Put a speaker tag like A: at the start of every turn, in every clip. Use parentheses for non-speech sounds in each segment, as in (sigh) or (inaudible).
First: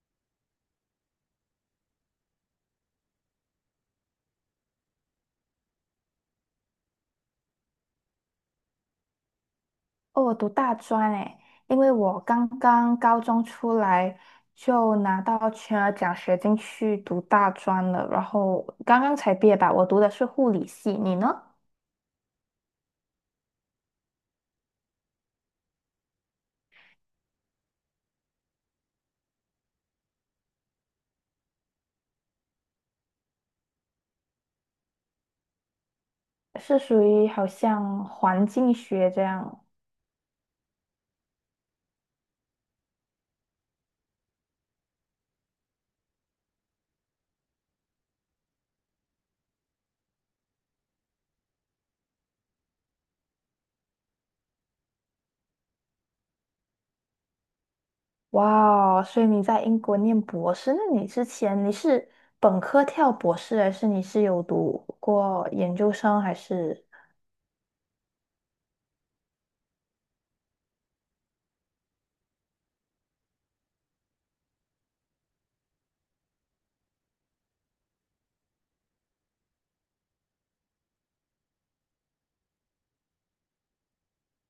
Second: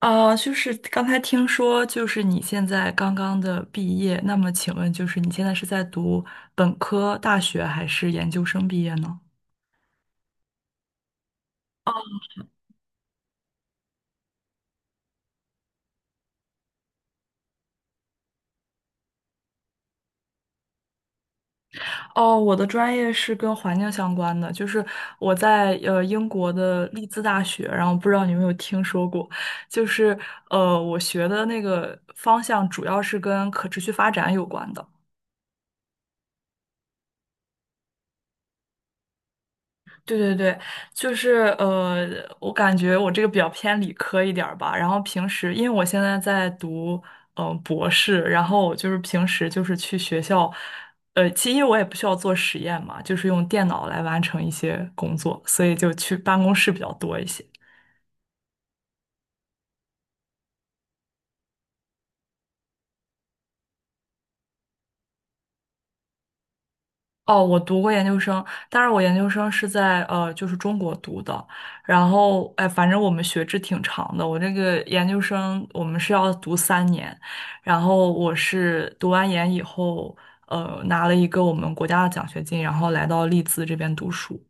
A: 啊，就是刚才听说，就是你现在刚刚的毕业，那么请问，就是你现在是在读本科大学还是研究生毕业呢？
B: 哦，我读大专诶，因为我刚刚高中出来就拿到全额奖学金去读大专了，然后刚刚才毕业吧。我读的是护理系，你呢？
A: 哦，我的专业是跟环境相关的，就是我在英国的利兹大学，然后不知道你有没有听说过，就是我学的那个方向主要是跟可持续发展有关的。
B: 是属于好像环境学这样。
A: 对对对，就是我感觉我这个比较偏理科一点儿吧。然后平时，因为我现在在读博士，然后我就是平时就是去学校，其实因为我也不需要做实验嘛，就是用电脑来完成一些工作，所以就去办公室比较多一些。
B: 哇哦，所以你在英国念博士，那你之前你是本科跳博士，还是你是有读过研究生，还是？
A: 哦，我读过研究生，但是我研究生是在就是中国读的。然后，哎，反正我们学制挺长的。我这个研究生我们是要读三年，然后我是读完研以后，拿了一个我们国家的奖学金，然后来到利兹这边读书。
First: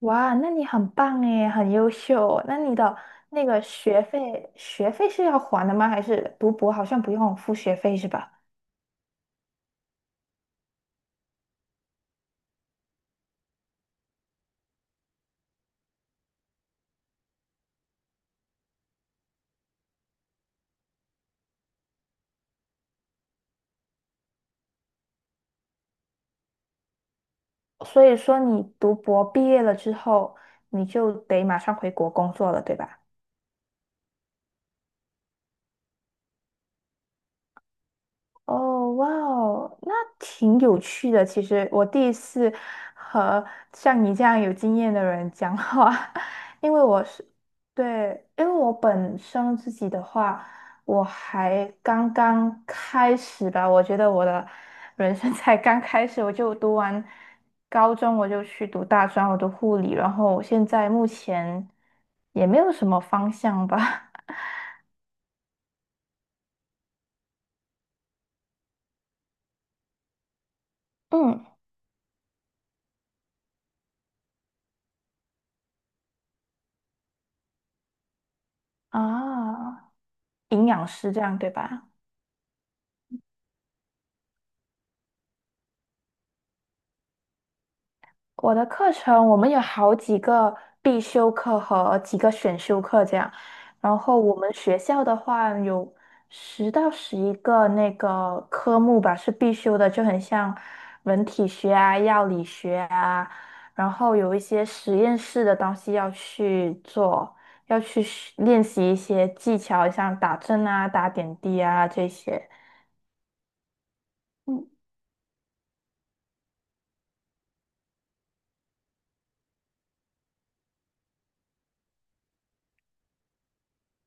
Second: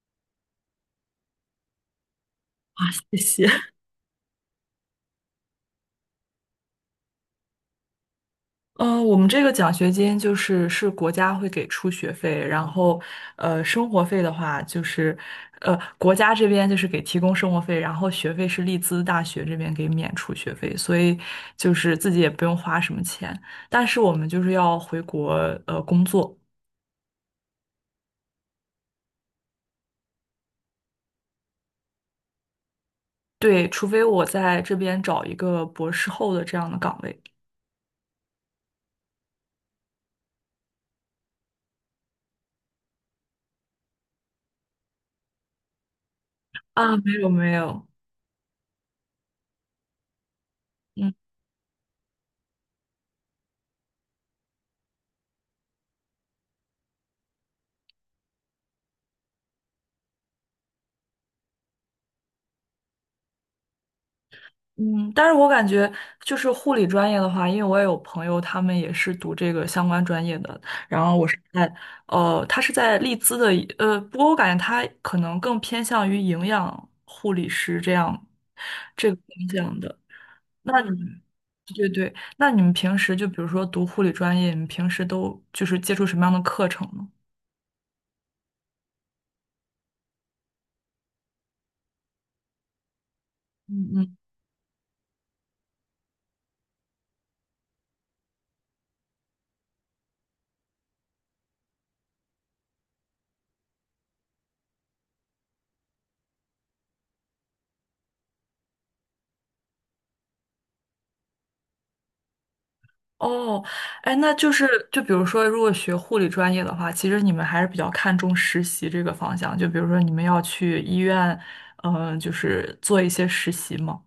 B: 哇，那你很棒诶，很优秀。那你
A: 哇，
B: 的
A: 谢
B: 那个
A: 谢。
B: 学费，学费是要还的吗？还是读博好像不用付学费是吧？
A: 我们这个奖学金就是是国家会给出学费，然后，生活费的话就是，国家这边就是给提供生活费，然后学费是利兹大学这边给免除学费，所以就是自己也不用花什么钱。但是我们就是要回国工作，
B: 所以说你读博毕业了之后，你就得马上回国工作了，对吧？
A: 对，除非我在这边找一个博士后的这样的岗位。
B: 哦，哇哦，那挺有趣的。其实我第一次和像你这样有经验的人讲话，(laughs) 因为
A: 啊，
B: 我
A: 没
B: 是，
A: 有没有，
B: 对，因为我本身自己的话，我
A: 嗯。
B: 还刚刚开始吧。我觉得我的人生才刚开始，我就读完高中，我就去读大专，我读护理，然后现在目前也没有什么方向吧。
A: 嗯，但是我感觉就是护理专业的话，因为我也有朋友，他们也是读这个相关专业的。然
B: (laughs)
A: 后我是
B: 嗯，
A: 在，他是在利兹的不过我感觉他可能更偏向于营养护理师这样这个方向
B: 啊，
A: 的。
B: 营
A: 那
B: 养
A: 你
B: 师这
A: 们，
B: 样对
A: 对
B: 吧？
A: 对，那你们平时就比如说读护理专业，你们平时都就是接触什么样的课程呢？
B: 我的课程我们有好几个必修课和几个选修课这样，
A: 嗯
B: 然
A: 嗯。
B: 后我们学校的话有10到11个那个科目吧是必修的，就很像人体学啊、药理学啊，然后有一些实验室的东西要去做，要去学练习一些技巧，像打针啊、打点滴啊这些。
A: 哦，哎，那就是
B: 嗯
A: 就比如说，如果学护理专业的话，其实你们还是比较看重实习这个方向。就比如说，你们要去医院，就是做一些实习嘛。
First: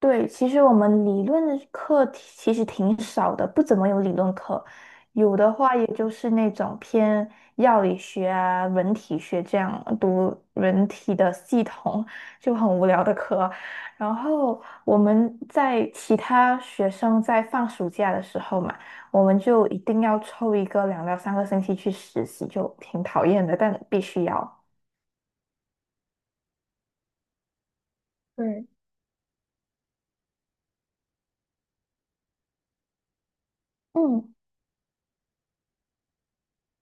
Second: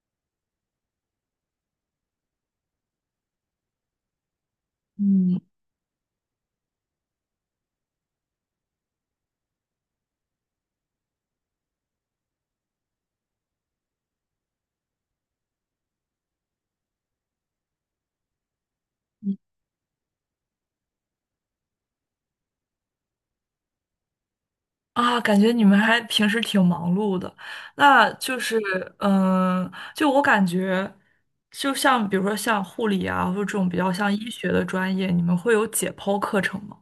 B: 对，其实我们理论的课题其实挺少的，不怎么有理论课，有
A: 嗯。
B: 的话也就是那种偏药理学啊、人体学这样读人体的系统，就很无聊的课。然后我们在其他学生在放暑假的时候嘛，我们就一定要抽一个2到3个星期去实习，就挺讨厌的，但必须要。
A: 啊，感觉你们还平时挺忙碌的，那就是，
B: 对，
A: 嗯，就我感觉，就像比如说像护理啊，或者这种比较像医
B: 嗯，
A: 学的专业，你们会有解剖课程吗？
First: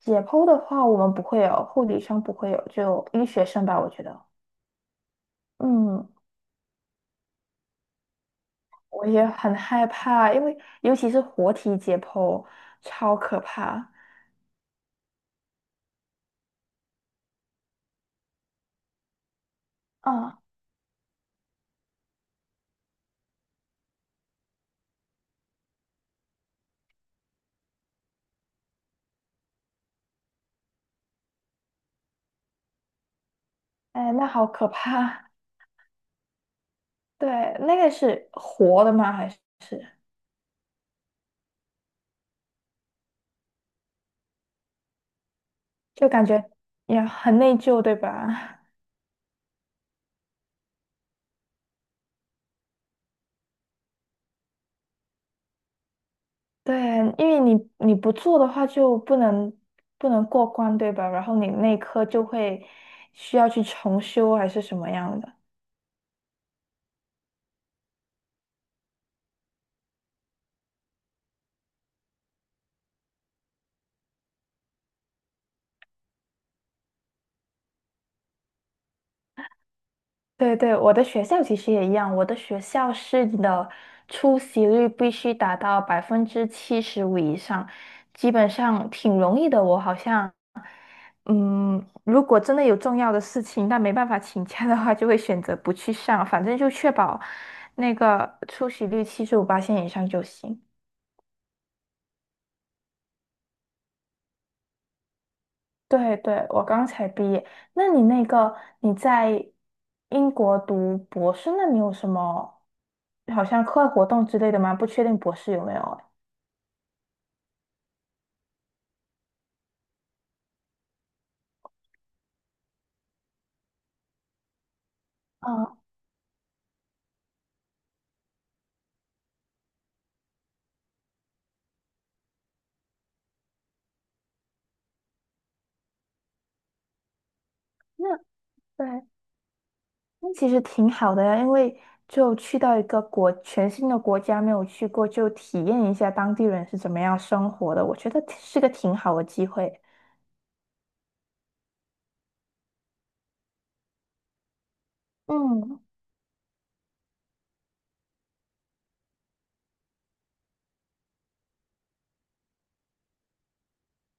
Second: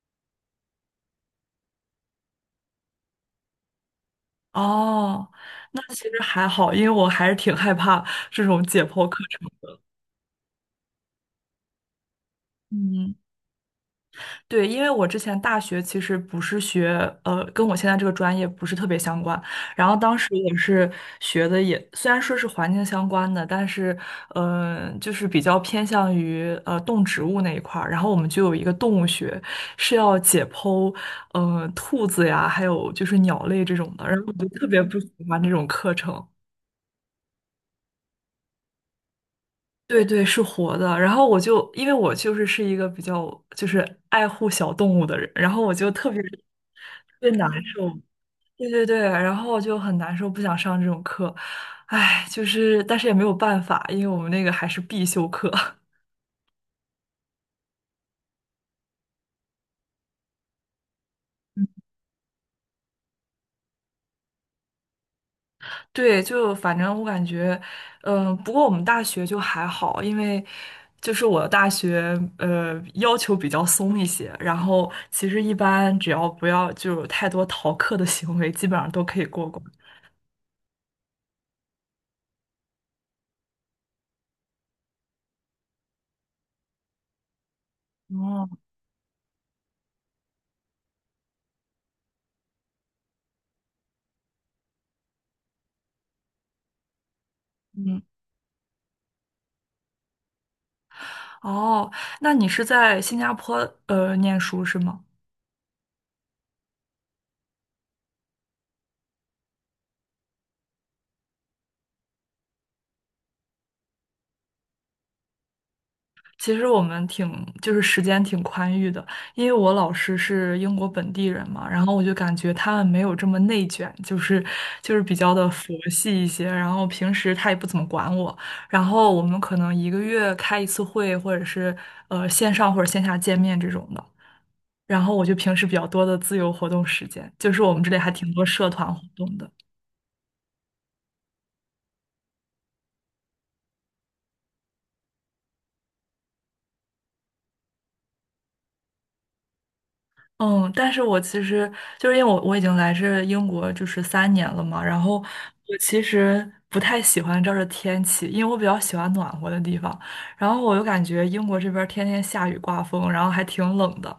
B: 解剖的话，我们不会有，护理上不会有，就医学生吧，我觉得。
A: 哦，那其
B: 嗯，
A: 实还好，因为我还是挺害怕这种解
B: 我
A: 剖课
B: 也
A: 程
B: 很
A: 的。
B: 害怕，因为尤其是活体解剖，
A: 嗯。
B: 超可怕。
A: 对，因为我之前大学其实不是学，跟我现在这个专业不是特别相关。然后当时
B: 嗯，
A: 也是学的也，虽然说是环境相关的，但是，就是比较偏向于动植物那一块儿。然后我们就有一个动物学，是要解剖，兔子呀，还有就是鸟类这种的。
B: 哎，
A: 然后
B: 那
A: 我
B: 好
A: 就特
B: 可
A: 别不喜
B: 怕。
A: 欢这种课程。
B: 对，那个是活的吗？还是
A: 对对，是活的。然后我就因为我就是一个比较就是爱护小动物的人，然后我就
B: 就
A: 特别
B: 感
A: 特
B: 觉也
A: 别
B: 很
A: 难
B: 内疚，
A: 受。
B: 对吧？
A: 对对对，然后就很难受，不想上这种课。唉，就是但是也没有办法，因为我们那个还是必修课。(laughs)
B: (laughs) 对，因为你不做的话就不能过关，对吧？然后你内科就会需要去重修还是什么样的。
A: 对，就反正我感觉，不过我们大学就还好，因为就是我的大学要求比较松一些，然后其实一般只要不要就有太多逃课的行为，基本上都可以过关。
B: 对对，我的学校其实也一样，我的学校是你的出席率必须达到75%以上，基
A: 哦，
B: 本上挺容易的。我好像，嗯，如果真的有重要的事情，但没办法请假的话，就会选择不去上，反正就确保那
A: 嗯，
B: 个出席率七十五八线以上就行。
A: 哦，那你是在新加坡念书是吗？
B: 对对，我刚才毕业。那你那个你在英国读博士，那你有什么好像课外活动之类的吗？不确定博士有没有啊。
A: 其实我们就是时间挺宽裕的，因为我老师是英国本地人嘛，然后我就感觉他们没有这么内卷，就是比较的佛
B: 哦，
A: 系一些，然后平时他也不怎么管我，然后我们可能一个月开一次会，或者是线上或者线下见面这种的，然后我就平时比较多的自由活动时间，就是我们这里还
B: 那
A: 挺多社团活
B: 对，
A: 动的。
B: 那其实挺好的呀，因为就去到一个国全新的国家没有去过，就体验一下当地人是怎么样生活的，我觉得是个挺好的机会。
A: 嗯，但是我其实就是因为我已经来这英国就是三年了嘛，然后我
B: 嗯，
A: 其实不太喜欢这儿的天气，因为我比较喜欢暖和的地方，然后我又感觉英国这边儿天天下雨刮风，然后还挺冷的，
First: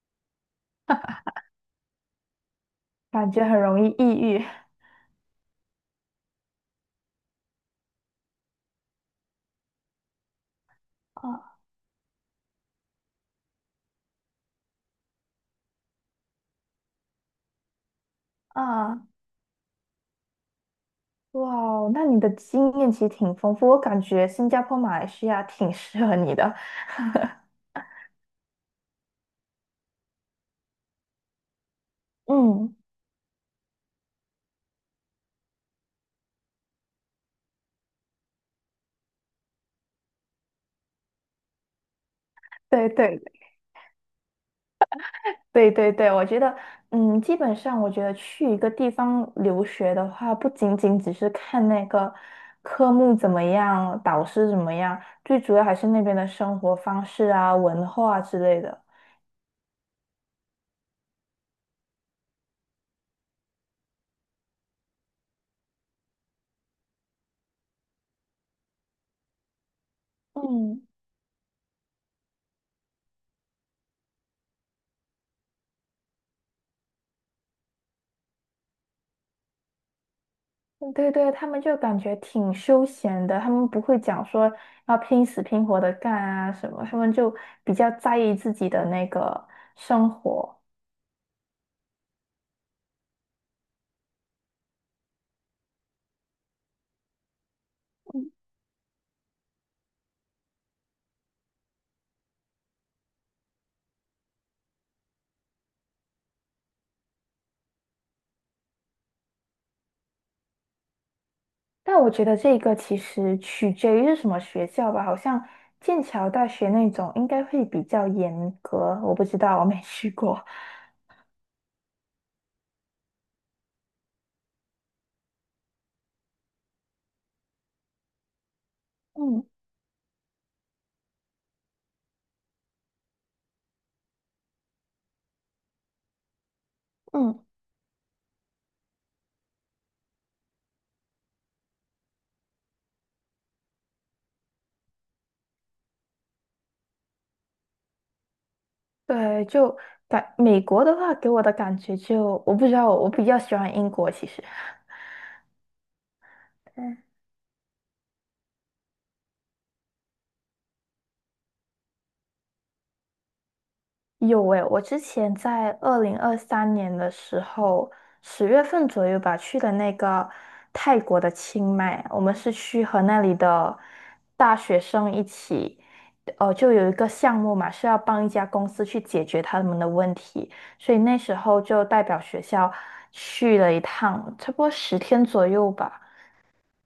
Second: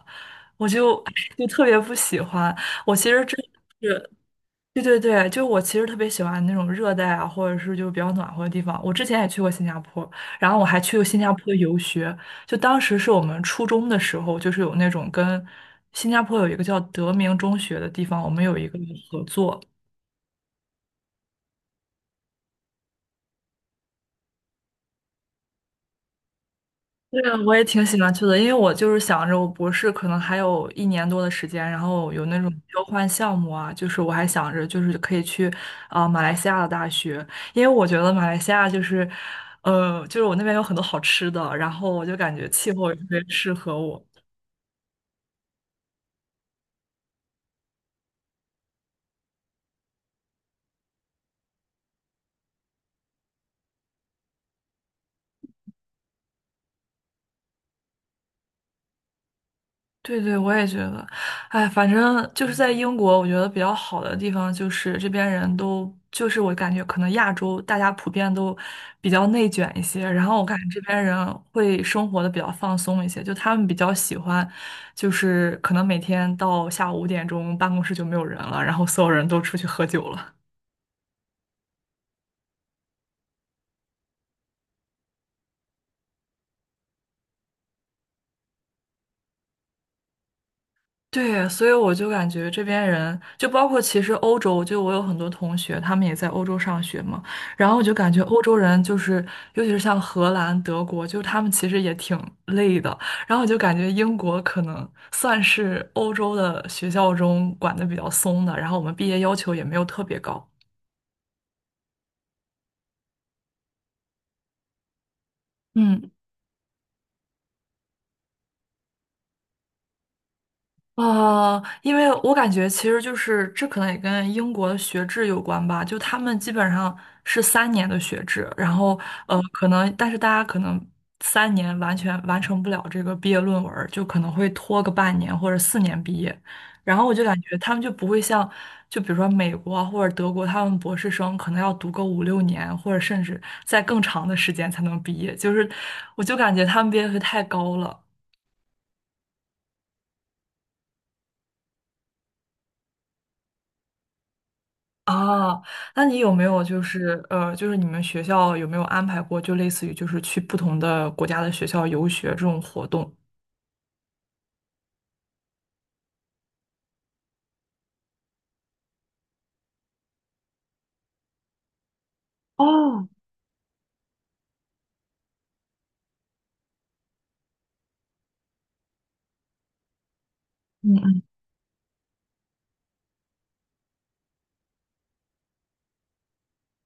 A: 我就 (laughs) 就特别不喜欢。我其实
B: 感
A: 真
B: 觉很容
A: 的
B: 易
A: 是。
B: 抑郁。
A: 对对对，就我其实特别喜欢那种热带啊，或者是就比较暖和的地方。我之前也去过新加坡，然后我还去过新加坡
B: 啊
A: 游学。就当时是我们初中的时候，就是有那种跟新加坡有一个叫德明中学的地方，我们有一个
B: 啊，
A: 合作，
B: 哇哦，那你的经验其实挺丰富，我感觉新加坡、马来西亚挺适合你的。
A: 对
B: (laughs)
A: 啊，我也挺喜欢去的，因为我就是想着我博士可能还有一年多的时间，然后有那种
B: 嗯，
A: 交换项目啊，就是我还想着就是可以去马来西亚的大学，因为我觉得马来西亚就是，就是我那边有很多好吃的，然后我就感觉气
B: 对
A: 候也特别
B: 对。
A: 适合我。
B: 对对对，我觉得，嗯，基本上我觉得去一个地方留学的话，不仅仅只是看那个科目怎么样，导师怎么样，最主要还是那边的生活方式啊、文化啊之类的。
A: 对对，我也觉得，哎，反正就是在英国，我觉得比较好的地方就是这边人都，就是我感觉可能亚洲大家普遍都比较内卷一些，然后我感觉这
B: 嗯，
A: 边人会生活的比较放松一些，就他们比较喜欢，就是可能每天到下午5点钟办公室就没有人了，然后所有人都出去喝酒了。
B: 对对，他们就感觉挺休闲的，他们不会讲说要拼死拼活的干啊什么，他们就比较在意自己的那个生活。
A: 对，所以我就感觉这边人，就包括其实欧洲，就我有很多同学，他们也在欧洲上学嘛，然后我就感觉欧洲人就是，尤其是像荷兰、德国，就他们其实也挺累的，然后我就感觉英国可能算是欧洲的学校中管的比较松的，然后我们毕业要求也没有特别高。
B: 但我觉得这个其实取决于是什么学校吧，好像剑
A: 嗯。
B: 桥大学那种应该会比较严格，我不知道，我没去过。
A: 啊，因为我感觉其实就是这可能也跟英国的学制有关吧，就他们基本上是三年的学制，然后
B: 嗯
A: 可能但是大家可能三年完全完成不了这个毕业论文儿就可能会拖个半年或者四年毕业，然后我就感
B: 嗯
A: 觉他们就不会像就比如说美国啊或者德国，他们博士生可能要读个5、6年或者甚至在更长的时间才能毕业，就是我就感觉他们毕业率太高了。
B: 对，就感美国的话，给我的感觉就我不知道，我比较喜欢英国其实。
A: 哦，那你有没有就是就是你们学校有没有安排过，就类似于就是去不同的国家的学校游学这种活动？
B: 有诶，我之前在2023年的时候，10月份左右吧，去了那个泰国的清迈，我们是去和
A: 哦，
B: 那里的大学生一起，呃，就有一个项目嘛，是要帮一家公司去解决他们的问题，所以那
A: 嗯
B: 时候就代表学校去了一趟，差不多10天左右吧。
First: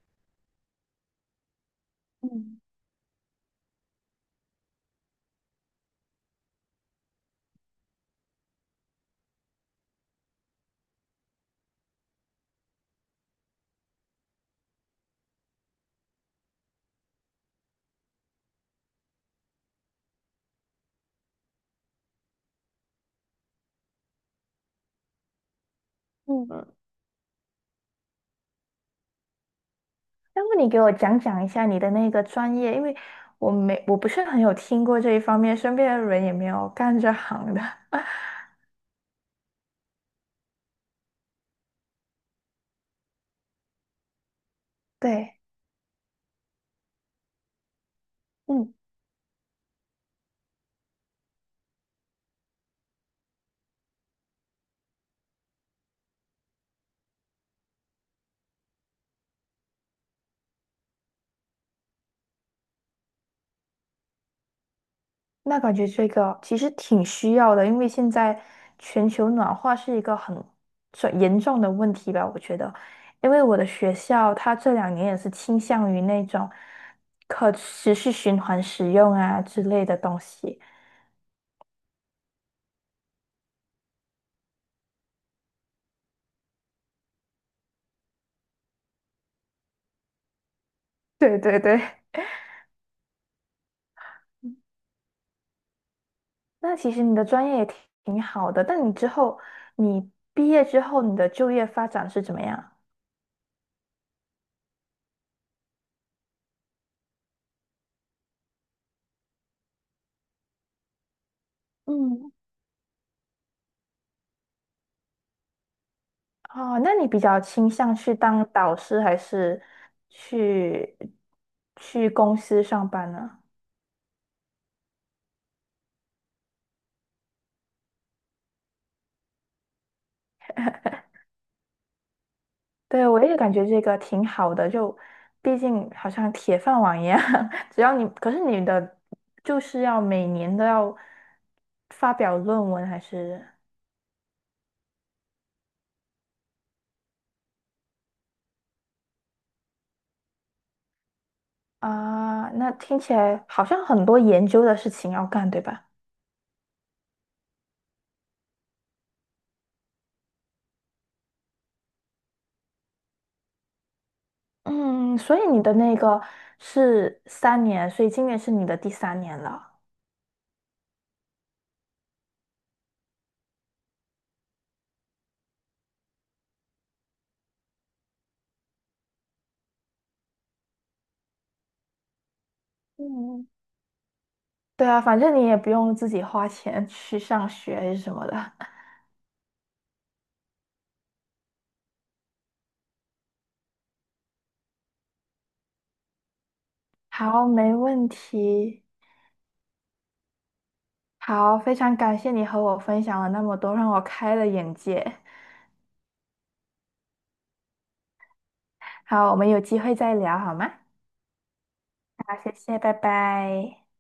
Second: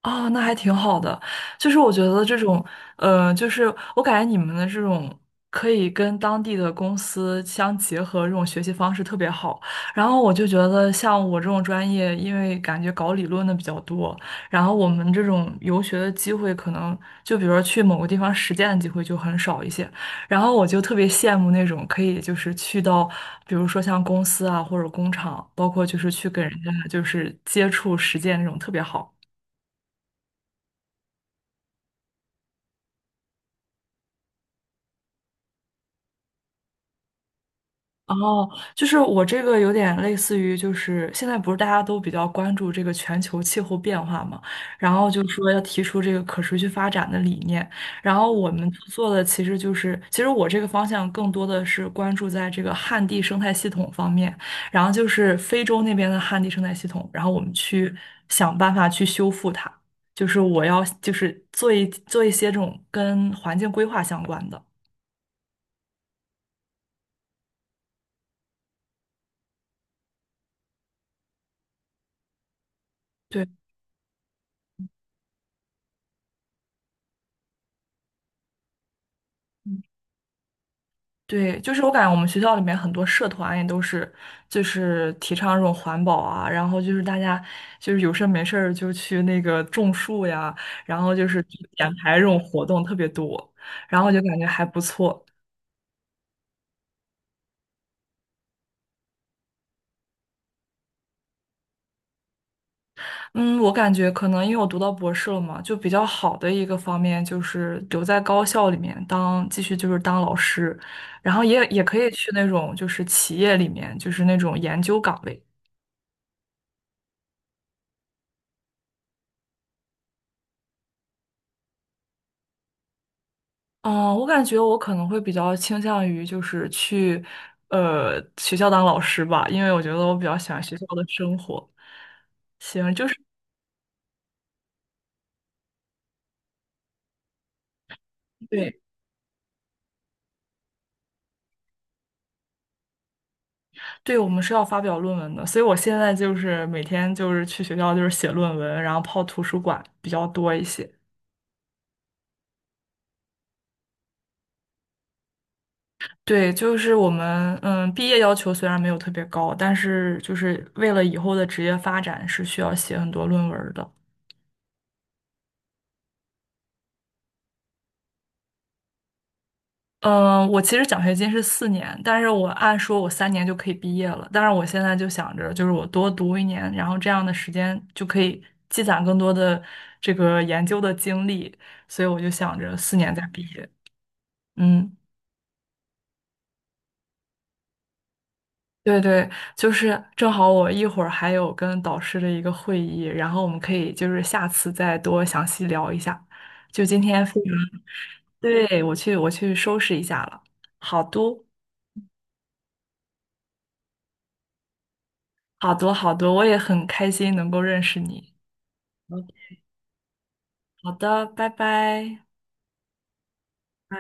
A: 啊，那还挺好的。就是我觉得这
B: 嗯
A: 种，就是我感觉你们的这种可以跟当地的公司相结合，这种学习方式特别好。然后我就觉得，像我这种专业，因为感觉搞理论的比较多，然后我们这种游学的机会，可能就比如说去某个地方实践的机会就很少一些。然后我就特别羡慕那种可以就是去到，比如说像公司啊或者工厂，包括就是去跟人
B: 嗯，
A: 家就是接触实践那种特别好。
B: 要不你给我讲讲一下你的那个专业，因为我不是很有听过这一方面，身边的人也没有干这行的。(laughs)
A: 哦，就是我这个有点类似于，就是现在不是大家都比较关注这个全球气候变化嘛，然后就
B: 对，
A: 说要提出这个可持续发展的理念，然后我们
B: 嗯，
A: 做的其实就是，其实我这个方向更多的是关注在这个旱地生态系统方面，然后就是非洲那边的旱地生态系统，然后我们去想办法去修复它，就是我要就是做一些这种跟环境规划相关的，
B: 那感觉这个其实挺需要的，因为现在全球暖化是一个很严重的问题吧，我觉得。因为
A: 对。
B: 我的学校，它这两年也是倾向于那种可持续循环使用啊之
A: 嗯
B: 类的东西。
A: 对，就是我感觉我们学校里面很多社团也都是，就是提倡这种环保啊，然后就是大家就是有事儿没事儿就去那个种树呀，然后就
B: 对
A: 是去
B: 对对，
A: 捡排这种活动特别多，然后就感觉还不错。
B: 那其实你的专业也挺好的，但你之后，你毕业之后，你的就业发展是怎么样？
A: 嗯，我感觉可能因为我读到博士了嘛，就比较好的一个方面就是留在高校里面当继续就是当老师，然后也可以去
B: 嗯。
A: 那种就是企业里面就是那种研究岗位。
B: 哦，那你比较倾向去当导师，还是去公司上班呢？
A: 哦，我感觉我可能会比较倾向于就是去，学校当老师吧，因为我觉得我比较喜欢学校的生活。
B: 对，我也感觉这个挺好的，就毕竟好像铁饭碗一样，(laughs) 只要你，可是你
A: 对，
B: 的就是要每年都要发表论文，还是
A: 对，我们是要发表论文的，所以我现在就是每天就是去学校就是写论文，然后泡图书馆比较多一些。
B: 啊？那听起来好像很多研究的事情要干，对吧？
A: 对，就是我们毕业要求虽然没有特别高，但是就是为了以后的职业发展是需要写很多论文的。
B: 嗯，所以你的那个是三年，所以今年是你的第3年了。
A: 嗯，我其实奖学金是四年，但是我按说我三年就可以毕业了。但是我现在就想着，就是我多读一年，然后这样的时间就可以积攒更多的这个研究的经历，所以我就想着四年再毕
B: 嗯，
A: 业。
B: 对
A: 嗯，
B: 啊，反正你也不用自己花钱去上学还是什么的。(laughs)
A: 对对，就是正好我一会儿还有跟导师的一个会议，然后我们可以就是下次再多详细聊一下。就今天非
B: 好，没
A: 常，
B: 问
A: 对，
B: 题。
A: 我去收拾一下了。好多
B: 好，非常感谢你和我分享了那么多，让我开了眼界。
A: 好多好多，我也很开心能够认识你。
B: 好，我们有机会再聊好吗？
A: 好的，拜拜。
B: 好，谢谢，拜拜。
A: 拜。